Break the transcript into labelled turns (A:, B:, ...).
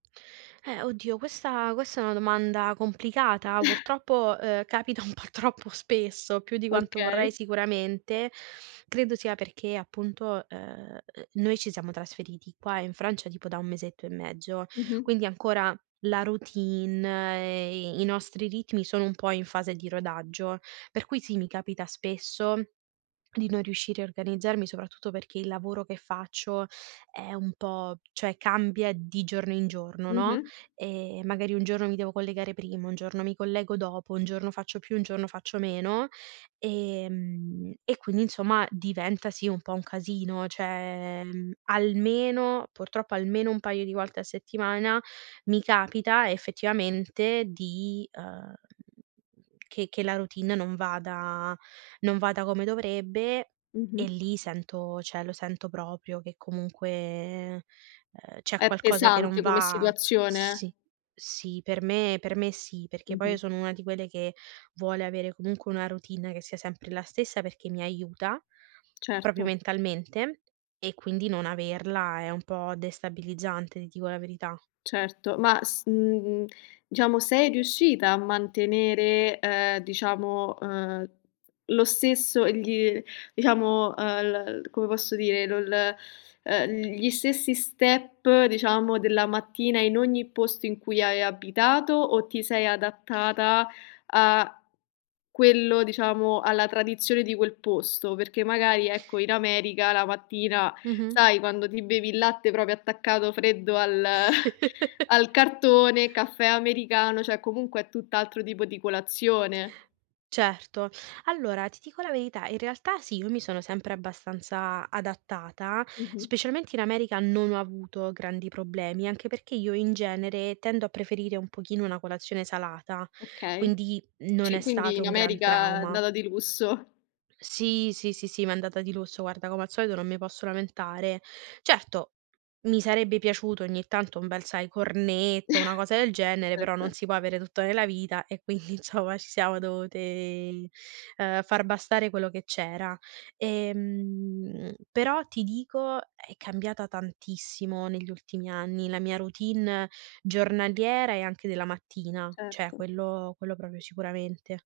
A: Eh oddio questa questa è una domanda complicata, purtroppo, ehm, capita un po' troppo spesso, più di quanto vorrei
B: Okay.
A: sicuramente. Credo sia perché appunto, ehm, noi ci siamo trasferiti qua in Francia tipo da 1 mesetto e mezzo
B: Mh-mh.
A: quindi ancora la routine e e i nostri ritmi sono un po' in fase di rodaggio. Per cui sì, mi capita spesso di non riuscire a organizzarmi, soprattutto perché il lavoro che faccio è un po' cioè cambia di giorno in giorno, no,
B: Mh-mh.
A: ehm, magari un giorno mi devo collegare prima, un giorno mi collego dopo, un giorno faccio più, un giorno faccio meno. Ehm, e quindi insomma diventa sì un po' un casino, cioè, mhmm, almeno purtroppo almeno un paio di volte a settimana mi capita effettivamente di, uhm, che che la routine non vada non vada come dovrebbe. E
B: Mh-mh.
A: lì sento cioè, lo sento proprio che comunque, ehm, c'è
B: È
A: qualcosa che non
B: pesante come
A: va.
B: situazione.
A: Sì, sì, per me, per me sì, perché poi io
B: Mh-mh.
A: sono una di quelle che vuole avere comunque una routine che sia sempre la stessa perché mi aiuta, proprio
B: Certo.
A: mentalmente, e quindi non averla è un po' destabilizzante, ti dico la verità.
B: Certo, ma s mhmm, diciamo sei riuscita a mantenere, ehm, diciamo, ehm, lo stesso gl diciamo, uhm, l come posso dire, lo l ehm, gli stessi step, diciamo, della mattina in ogni posto in cui hai abitato, o ti sei adattata a quello diciamo, alla tradizione di quel posto? Perché magari, ecco, in America la mattina
A: Mh-mh.
B: sai quando ti bevi il latte proprio attaccato freddo al al cartone, caffè americano, cioè, comunque è tutt'altro tipo di colazione
A: Certo. Allora, ti dico la verità, in realtà sì, io mi sono sempre abbastanza adattata,
B: Mh-mh.
A: specialmente in America non ho avuto grandi problemi, anche perché io in genere tendo a preferire un pochino una colazione salata,
B: Okay.
A: quindi non
B: Ci
A: è
B: quindi
A: stato
B: in
A: un gran
B: America è
A: trauma.
B: andata di lusso.
A: Sì, sì, sì, sì, m'è andata di lusso, guarda, come al solito non mi posso lamentare. Certo, mi sarebbe piaciuto ogni tanto un bel, sai, cornetto, una cosa del genere, però non
B: Certo.
A: si può avere tutto nella vita e quindi insomma ci siamo dovute, ehm, far bastare quello che c'era. Ehm. Però, ti dico, è cambiata tantissimo negli ultimi anni la mia routine giornaliera e anche della mattina, cioè
B: Certo.
A: quello quello proprio sicuramente.